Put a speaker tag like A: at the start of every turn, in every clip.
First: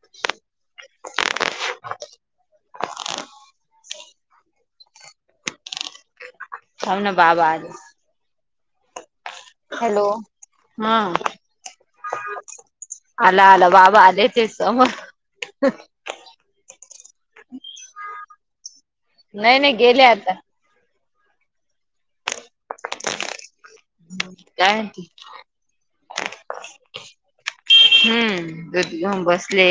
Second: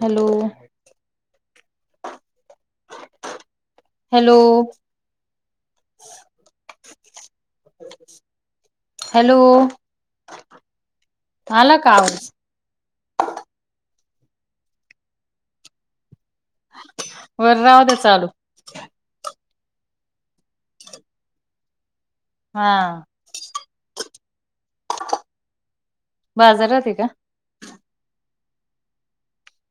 A: Hello. Hello.
B: थाम ना बाबा आले.
A: Hello
B: hello. हा
A: आला का आवाज?
B: आला आला बाबा आले होते समोर.
A: वर राहुद्या चालू.
B: नाही नाही गेले आता.
A: हा.
B: काय म्हणती?
A: बाजारात आहे का
B: हम्म दरी जाऊन बसले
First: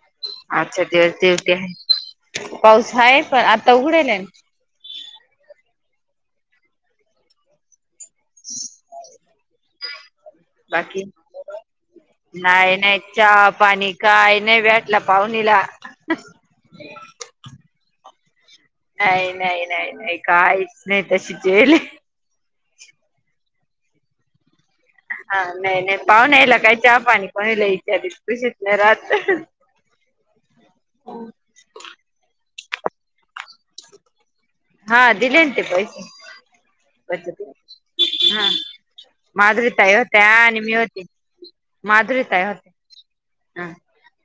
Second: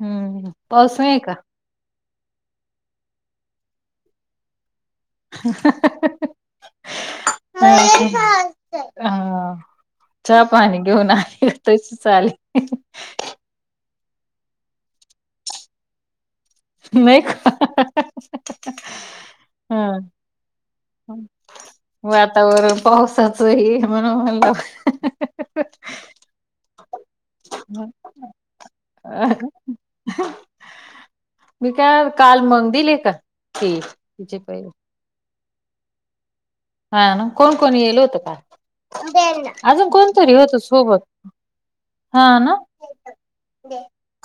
A: हम्म
B: अच्छा
A: पाऊस
B: दिवस
A: नाही का
B: दिवट्या आहे पाऊस आहे पण आता उघडेल आहे न.
A: ह. अ हा. च पाणी
B: बाकी
A: घेऊन आले तशी आले.
B: नाही नाही चहा पाणी काय नाही भेटला पाहुणीला.
A: नाही का?
B: काही नाही, नाही,
A: हा
B: नाही, नाही काहीच नाही तशीच येल आहे.
A: तोवर पावसाचही म्हणून म्हणलं
B: हा नाही नाही पाहुण्याला काही चहा पाणी प्यायलाइत दिवशी तशेच नाही राहात.
A: मी काय काल मग दीले का ते तिचे पै
B: हा दिले ना पैसे
A: ना
B: पैसे
A: कोण कोण येल होतं
B: दिले
A: काल
B: हा. माधुरु
A: अजून
B: ताई होत्या
A: कोणतरी होत
B: आणि मी
A: सोबत
B: होती. माधुरी
A: हा
B: ताई
A: ना
B: होत्या हम्म.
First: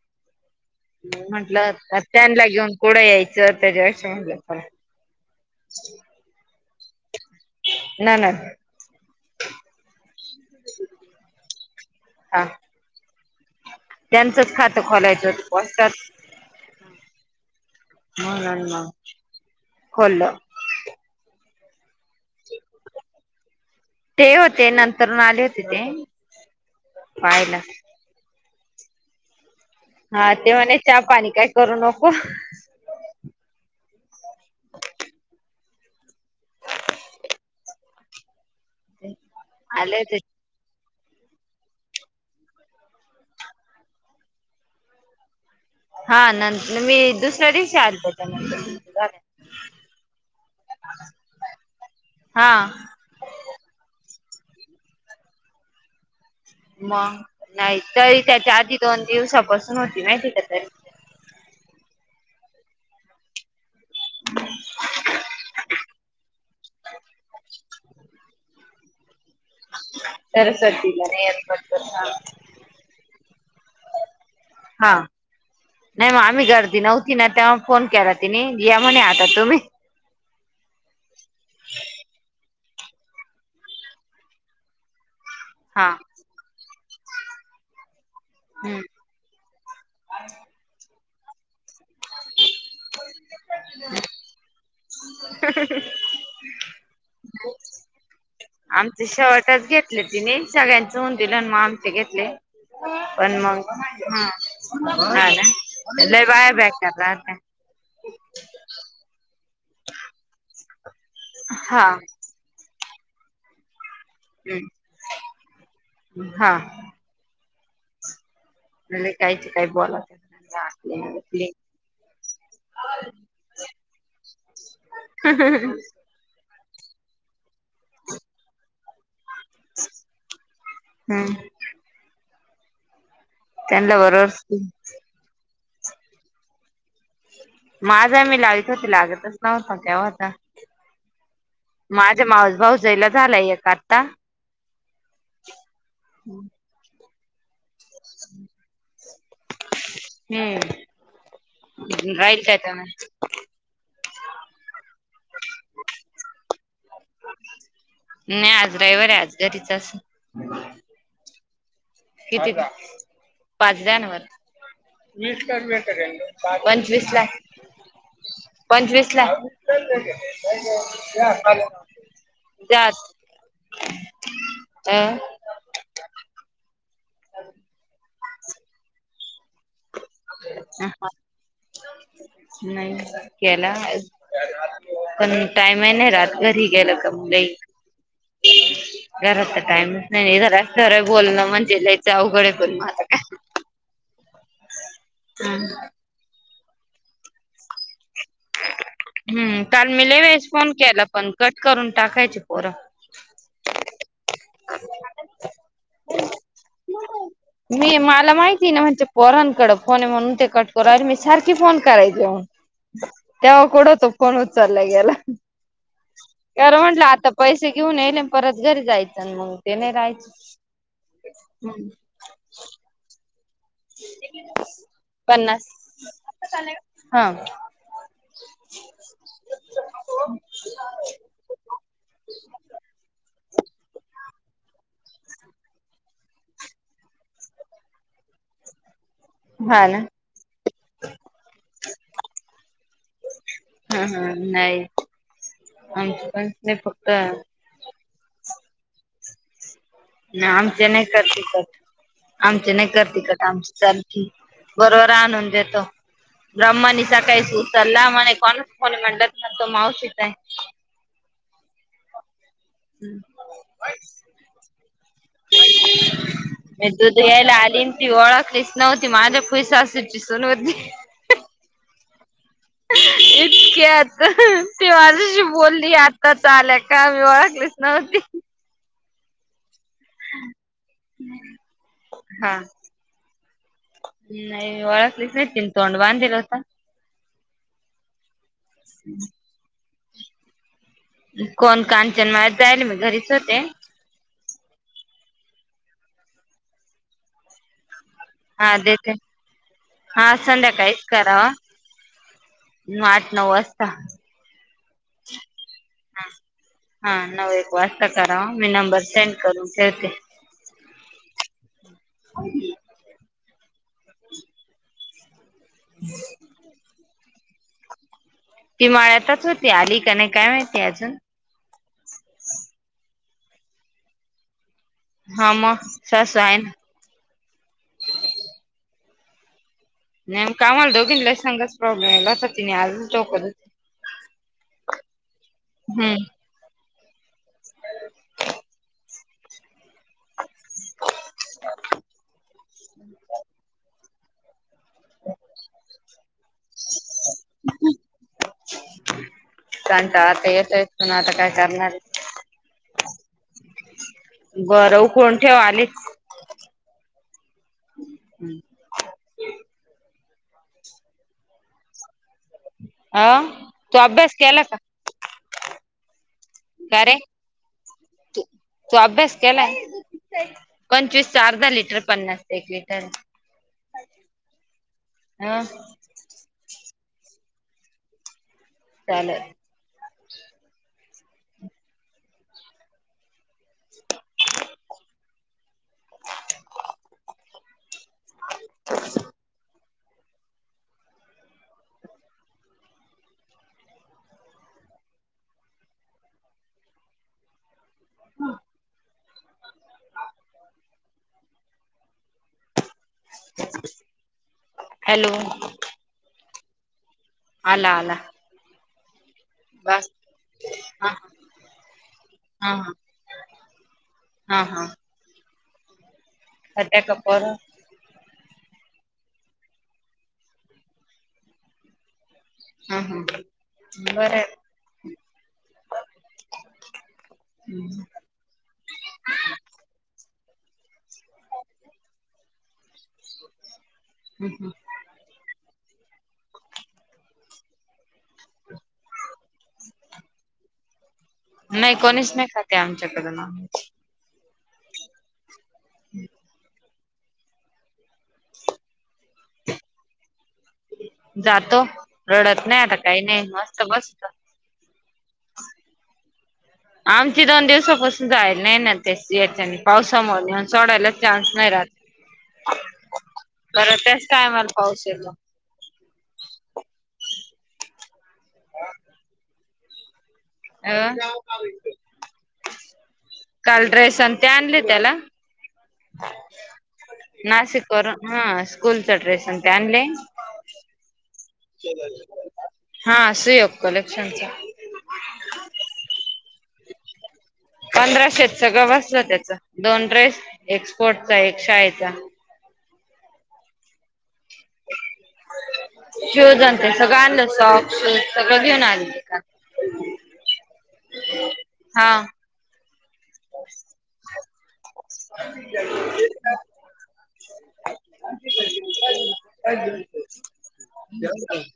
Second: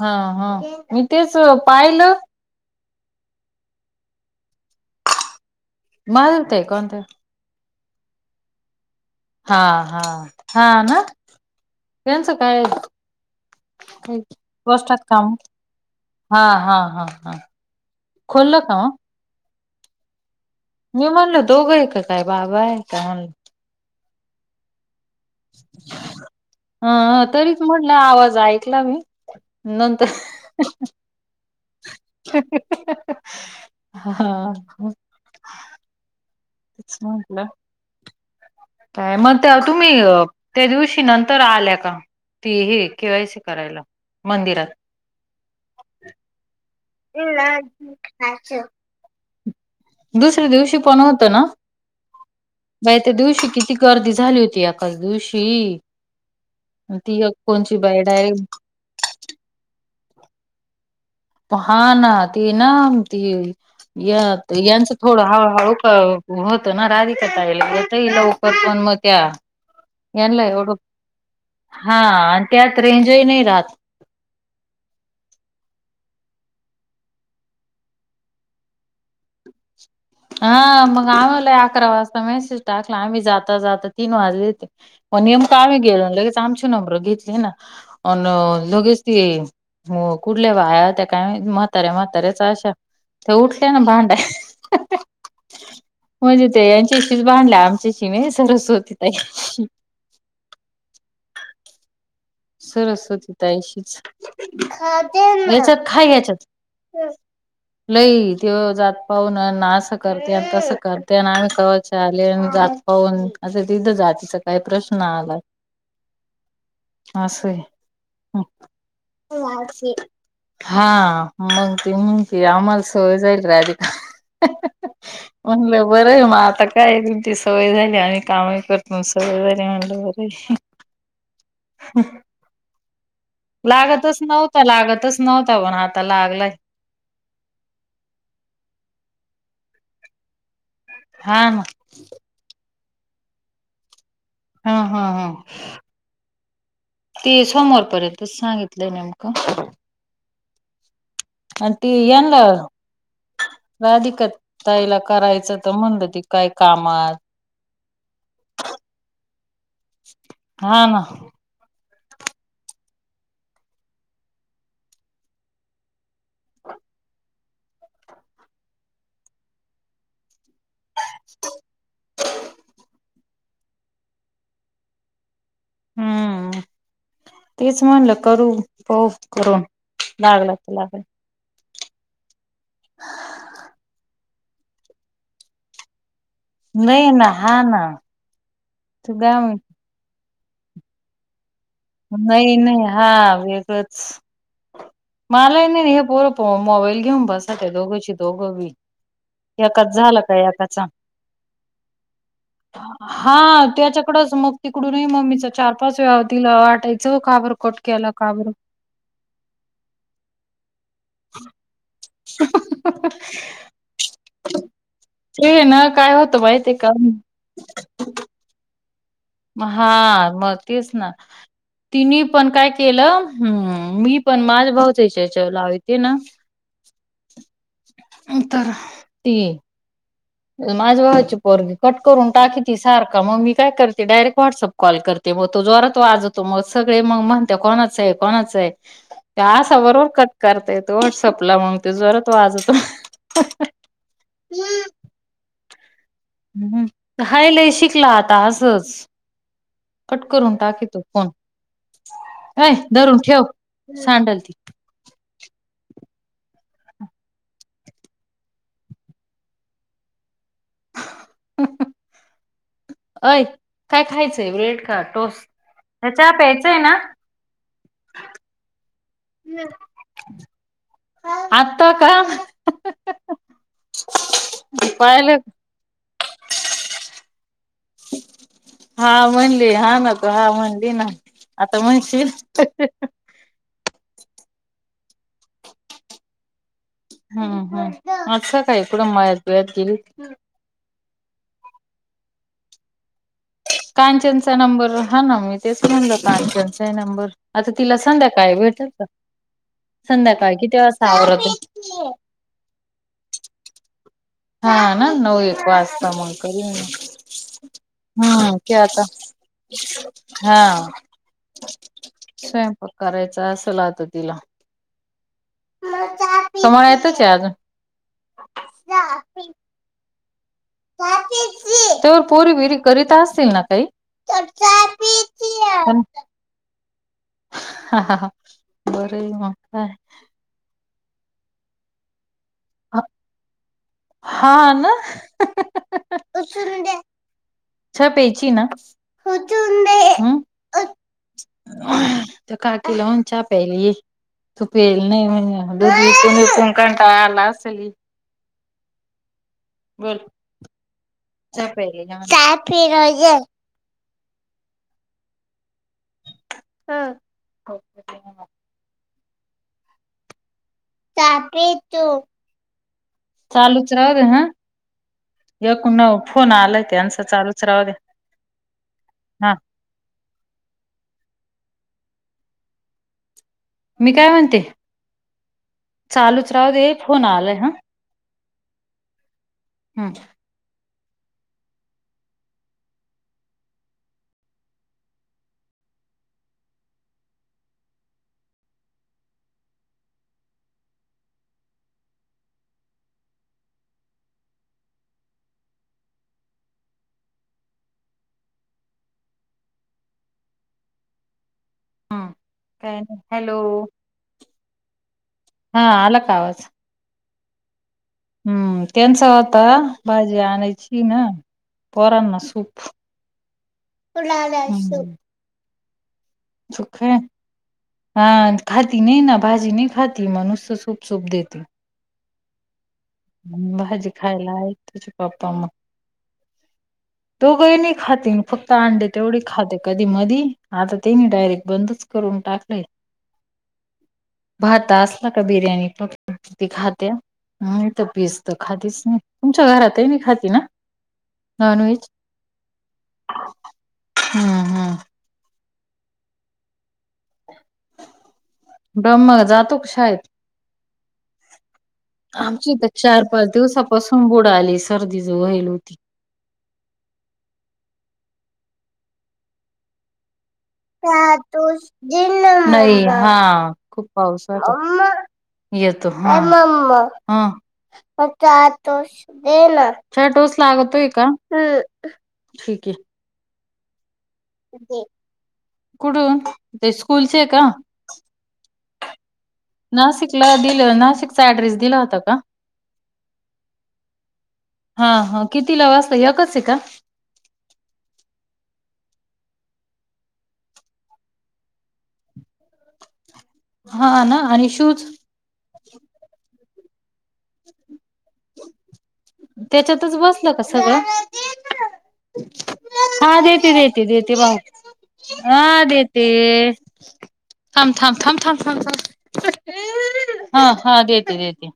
A: हा हा. मी तेच
B: म्हंटलं
A: पाहिलं
B: त्यांला घेऊन कुठं यायचं त्याच्या म्हटलं चला.
A: बघा ते कोणत.
B: ननंद
A: हा हा हा ना त्यांचं
B: हा
A: काय?
B: त्यांचंच खातं
A: पोस्टात
B: खोलायचं
A: काम
B: पोस्टात
A: हा हा हा हा
B: मग
A: खोललं
B: अन
A: का
B: मग खोलल.
A: दोघी हाय का काय बाबा हाय का म्हणल.
B: ते होते नंत
A: हा
B: पाहायला
A: तरीच म्हटले आवाज ऐकला मी. नंतर
B: हा ते म्हणे चहा, पाणी काय करू नको.
A: हा तेच म्हटलं. काय मग तुम्ही
B: आले होते
A: त्या दिवशी नंतर आल्या का ती केवायसी करायला मंदिरात?
B: हा नंतर मी दुसऱ्या दिवशी आले त्याच्या नंतर
A: दुसऱ्या दिवशी पण होत ना
B: हा
A: बाई त्या दिवशी किती गर्दी झाली होती एकाच दिवशी
B: मग
A: ती एक कोणची
B: नाही
A: बाई
B: तरी
A: डायरेक्ट
B: त्याच्या आधी दोन दिवसापासून होती माहिती आहे का तरी.
A: हा ना ते ना ती या यांचं थोडं हळूहळू होतं ना राधिका ताई ला लवकर पण मग त्या. यांला एवढं
B: सरस्वतीला रेअरपटला
A: हा आणि त्यात रेंजही नाही राहत.
B: हा. नाही मग आम्ही गर्दी नव्हती ना तेव्हा फोन केला तिनी म्हणे आता तुम्ही
A: हा मग आम्हाला अकरा वाजता मेसेज टाकला आम्ही जाता जाता तीन वाजले होते. मग नेमक आम्ही
B: हा
A: गेलो लगेच आमचे नंबर घेतले ना अन
B: हम्म
A: लगेच अ कुठल्या बाया होत्या काय माहित म्हाताऱ्या म्हाताऱ्याच अशा त्या उठल्या ना भांडया. म्हणजे ते यांच्याशीच भांडल्या आमच्याशी नाही. सरस्वती
B: आमचे
A: ताईशी
B: शर्टच घेतले तिने सगळ्यांच होऊन दिल आणि मग आमचे घेत
A: सरस्वती ताईशीच.
B: हा हा ना
A: याच्यात खाय
B: लय
A: हच्यात
B: बाया बेकार राहत्या
A: लई तेव जात. पाहूनन अस करत्यात तसं करत्यात आम्ही
B: हा
A: केव्हाच आल्यानं [unintelligible] पाऊन असं तिथं जातीचा काय
B: हम्म
A: प्रश्न आला.
B: हा
A: असंय.
B: लय कायच काय बोलावत्या
A: हा मग त म्हगती आम्हाला सवय झाली राधिका. म्हणलं बरं आहे म आता काय तुमची सवय झाली आम्ही कामही करतो अन् सवय झाली म्हणलं बरंय.
B: हम्म त्यांना
A: लागतच
B: बरोबर
A: नव्हता लागतच नव्ह [unintelligible] आता लागलाय.
B: माझा मी लावीत होते लागतच नव्हत केव्हाचा.
A: हा ना
B: माझा मावस भाऊजाईला झालाय एक आत्ता.
A: हं, हं, हं, ते समोर पर्यंतच सांगितलंय नेमकं.
B: हम्म.
A: आणि ते यांला
B: राहील काय त्यान
A: राधी ताईला करायच तर म्हणलं ती काय कामात.
B: नाही आज रविवार आहे आज घरीच असल.
A: हा ना
B: किती पाच द्या ना वर. वीस ला मिळत का? पंचवीस ला. पंचवीसला आहे. [unintelligible] [unintelligible]
A: हम्म तेच म्हणलं करू पाहू. करून लागलं तर लागल.
B: नाही केला पण टाईम ही नाही राहत. घरी गेलं
A: नाही
B: का म
A: ना
B: लई
A: हा ना तू काय
B: घरात
A: म्हण
B: तर टाईम नाही नाही जरा खर बोलण. [unintelligible]
A: नाही नाही हा वेगळच.
B: काय
A: मलाय नाही हे पोर मोबाईल घेऊन बसत्या दोघचे दोघ बी.
B: हम्म काल
A: एकाच
B: मी लई
A: झालं का
B: वेळेस फोन
A: याकाचा
B: केला पण कट करून टाकायचे पोरं
A: हा त्याच्या. तडच मग तिकडून मगमीच चार पाच वेळा तला
B: मी मला माहिती ना म्हणजे पोरांकड फोन आहे म्हणून ते कटकोराले मी सारखी फोन. करायचे तेव्हा कोडं तो कोण उ चालला गेला.
A: ते ना काय होतं माहिती
B: अर
A: का
B: म्हटलं आता पैसे घेऊन येले परत ग.
A: हा मग तेच ना तिने पण काय केलं. हम्म मी पण माझ भाऊचाच्याच्या
B: पन्नास
A: लावते ना.
B: हा
A: उ तरर ती. माझ्या भावाची पोगी कट करून टाककी त सारख मग मी काय करते डायरेक्ट व्हॉट्सअप. कॉल करते मग तो जवर तो आजवतो मग सगळे मग म्हणते कोणाच आहे कोणाच आहे. ते आ
B: हा ना
A: बरोबर कट करता येत व्हॉट्सअपला म्हण ते जरात वाजतो
B: ह नाही आमचे पण नाही
A: हम्
B: फक्त
A: हाय
B: नाही
A: लय शिकला आता असच
B: ना आमचे नाही करते करत आमची
A: अय
B: नाही
A: धरून
B: करत कट
A: ठेव
B: आमची चालखी
A: सांडल ती
B: बरोबर आणून देतो ब्रह्मी सकाळी सु सलाम आणि कोण कोणी मंडत मण तो मवश काय
A: हा अय काय खायचंय ब्रेड का? टोस्ट? हा चहा प्यायचा आहे
B: मी
A: ना?
B: दूध घ्यायला आली न ती ओळखलीच नव्हती माझ्या फुई सासूची सून होती.
A: आता का,
B: इतक्यात, ते
A: पाहिलं
B: माझ्याशी बोलली आताच आल्या का? मी ओळखली च ना नमस्ते,
A: हा म हा ना तू हा म्हणली ना. आता म्हणशील,
B: हम् नाही ओळखलीच नाही तीन तोंड बाधलेल होतं.
A: हम्म हम् अच्छा काय इकडं मळ्यात बिळ्यात गेली.
B: कोण कानचन मळ्यात जाईली मी घरीच होते
A: कांचनचा नंबर हा ना मी तेच म्हणल कांचनचा आहे. नंबर आता तिला, संध्याकाळी
B: हा
A: भेटल का?
B: देते. हा
A: संध्याकाळी किती
B: संध्याकाळीच
A: वाजता आवरत.
B: करावा आठ नऊ वाजता.
A: हा हा ना नऊ एक वाजता मग कर
B: हा नऊ एक वाजता करावा
A: हम्म
B: मी
A: क्या
B: नंबर
A: आता
B: सेंड करून ठेवते.
A: हा स्वयंपक करायच. असाल आता तिला. कमळ येतच आहे अजून.
B: ति माळ्यातच होती आली का नाही? काय माहितीय अजून.
A: टुर पोरी विरी करीता असतील ना ताई?
B: हा मगं सासू आहे ना.
A: बरं ते हा काय.
B: नाही. कामाला दोघी सांगाच प्रॉब्लेम आहेला आता,
A: हा ना
B: हम्म
A: चहा प्यायची ना? त्या काकीला म्हणाव चहा प्यायला ये. तूप येल नाही म्हणजे बसून बसून कंटाळ आला असेल. बोल
B: कंटाळा तर येतोच पण आता काय
A: चहा
B: करणार
A: प्यायला
B: आहे.
A: ये म्हण.
B: बरं फोन ठेव आलेच.
A: ह. तू
B: अ
A: चालूच
B: तू
A: राव दे
B: अभ्यास
A: हा.
B: केला का
A: एककू न फोन आलाय ते
B: का रे
A: यांच चालूच राहू दे.
B: पंचवीस च अर्धा लिटर, पन्नास एक लिटर.
A: मी काय म्हणते
B: ह
A: चालूच राहू दे फोन आलाय हा.
B: चालेल.
A: हम.
B: [inaudible] हम. हा.
A: हम्म काय नाही हॅलो.
B: हॅलो.
A: हा आला का आवाज?
B: आला आला.
A: हम्म त्यांचा तवा
B: बस
A: भाजी आणायची
B: हा
A: ना पोरांना
B: हा
A: सूप
B: हा
A: [inaudible] आला आला.
B: खात्यात का पोर
A: हा खाती नाही ना भाजी नाही खाती म नुसत सूप सूप देती
B: हा
A: भाजी खायला आहे तेच पप्पा मग तो काही नाही खाती फक्त अंडे तेवढी खाते कधी मधी आता तेनी डायरेक्ट बंदच करून टाकलेय [inaudible] भात असला का बिर्याणी [inaudible] ती खातीये पीस तर खातीच ना‌ तुमच्या घरात आहे मी खाती ना
B: नाही
A: नॉनव्हेज
B: कोणीस नाही खाते आमच्याकड नॉनव्हेज
A: हम्म- हम्म
B: हम्
A: [inaudible] ब्रह्मा जातो की शाळेत
B: जातो रडत
A: आमची
B: नाही
A: तर
B: आता काही
A: चार
B: नाही
A: पाच
B: मस्त बसत.
A: दिवसापासून बुडली सर्दी ज राहिली होती
B: आमची दोन दिवसापासून जायला नाही ना ते याच्या पावसामुळे ये
A: [inaudible] नाही हा
B: बरं
A: खूप
B: त्याच
A: पाऊस
B: टायमाला पाऊस येतो
A: येतो हम [inaudible] म का तो ना [unintelligible] छटोस
B: अ
A: लागतोय का ठीक आहे [inaudible]
B: काल ड्रेस आणि ते आणले त्याला
A: कुठून ते
B: [inaudible]
A: स्कूलचे का
B: नाशिक वरून हा स्कूलचा ड्रेस ते आणले.
A: [inaudible] नाशिक
B: [inaudible] सीएफ कलेक्शनचा
A: हा हा किती लाजता वाजता एकच आहे का
B: [inaudible] पंधराशेत सगळं बसलं त्याच दोन ड्रेस एक स्पोर्टचा एक शाळेचा
A: हा ना आणि शूज
B: [inaudible] शूज ते आणते सगळं आणलं सॉक्स सगळं घेऊन आलं
A: त्याच्यातच बसल का सगळं [inaudible]
B: हा
A: [inaudible] हा देती देती देेती बाळा [inaudible] हा देेत [inaudible] थांब थांब थां थांम थांब थ हा हा देते देते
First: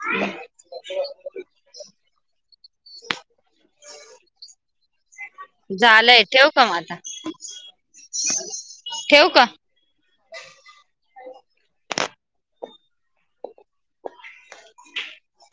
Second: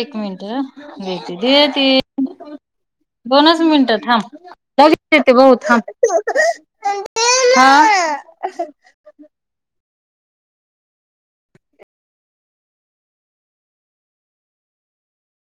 A: एक मिनट हा देती देती [inaudible] दोनच मिनटं थांब देती बाबा
B: झालंय ठेवू का म आता
A: थांब [inaudible]
B: ठेवू का?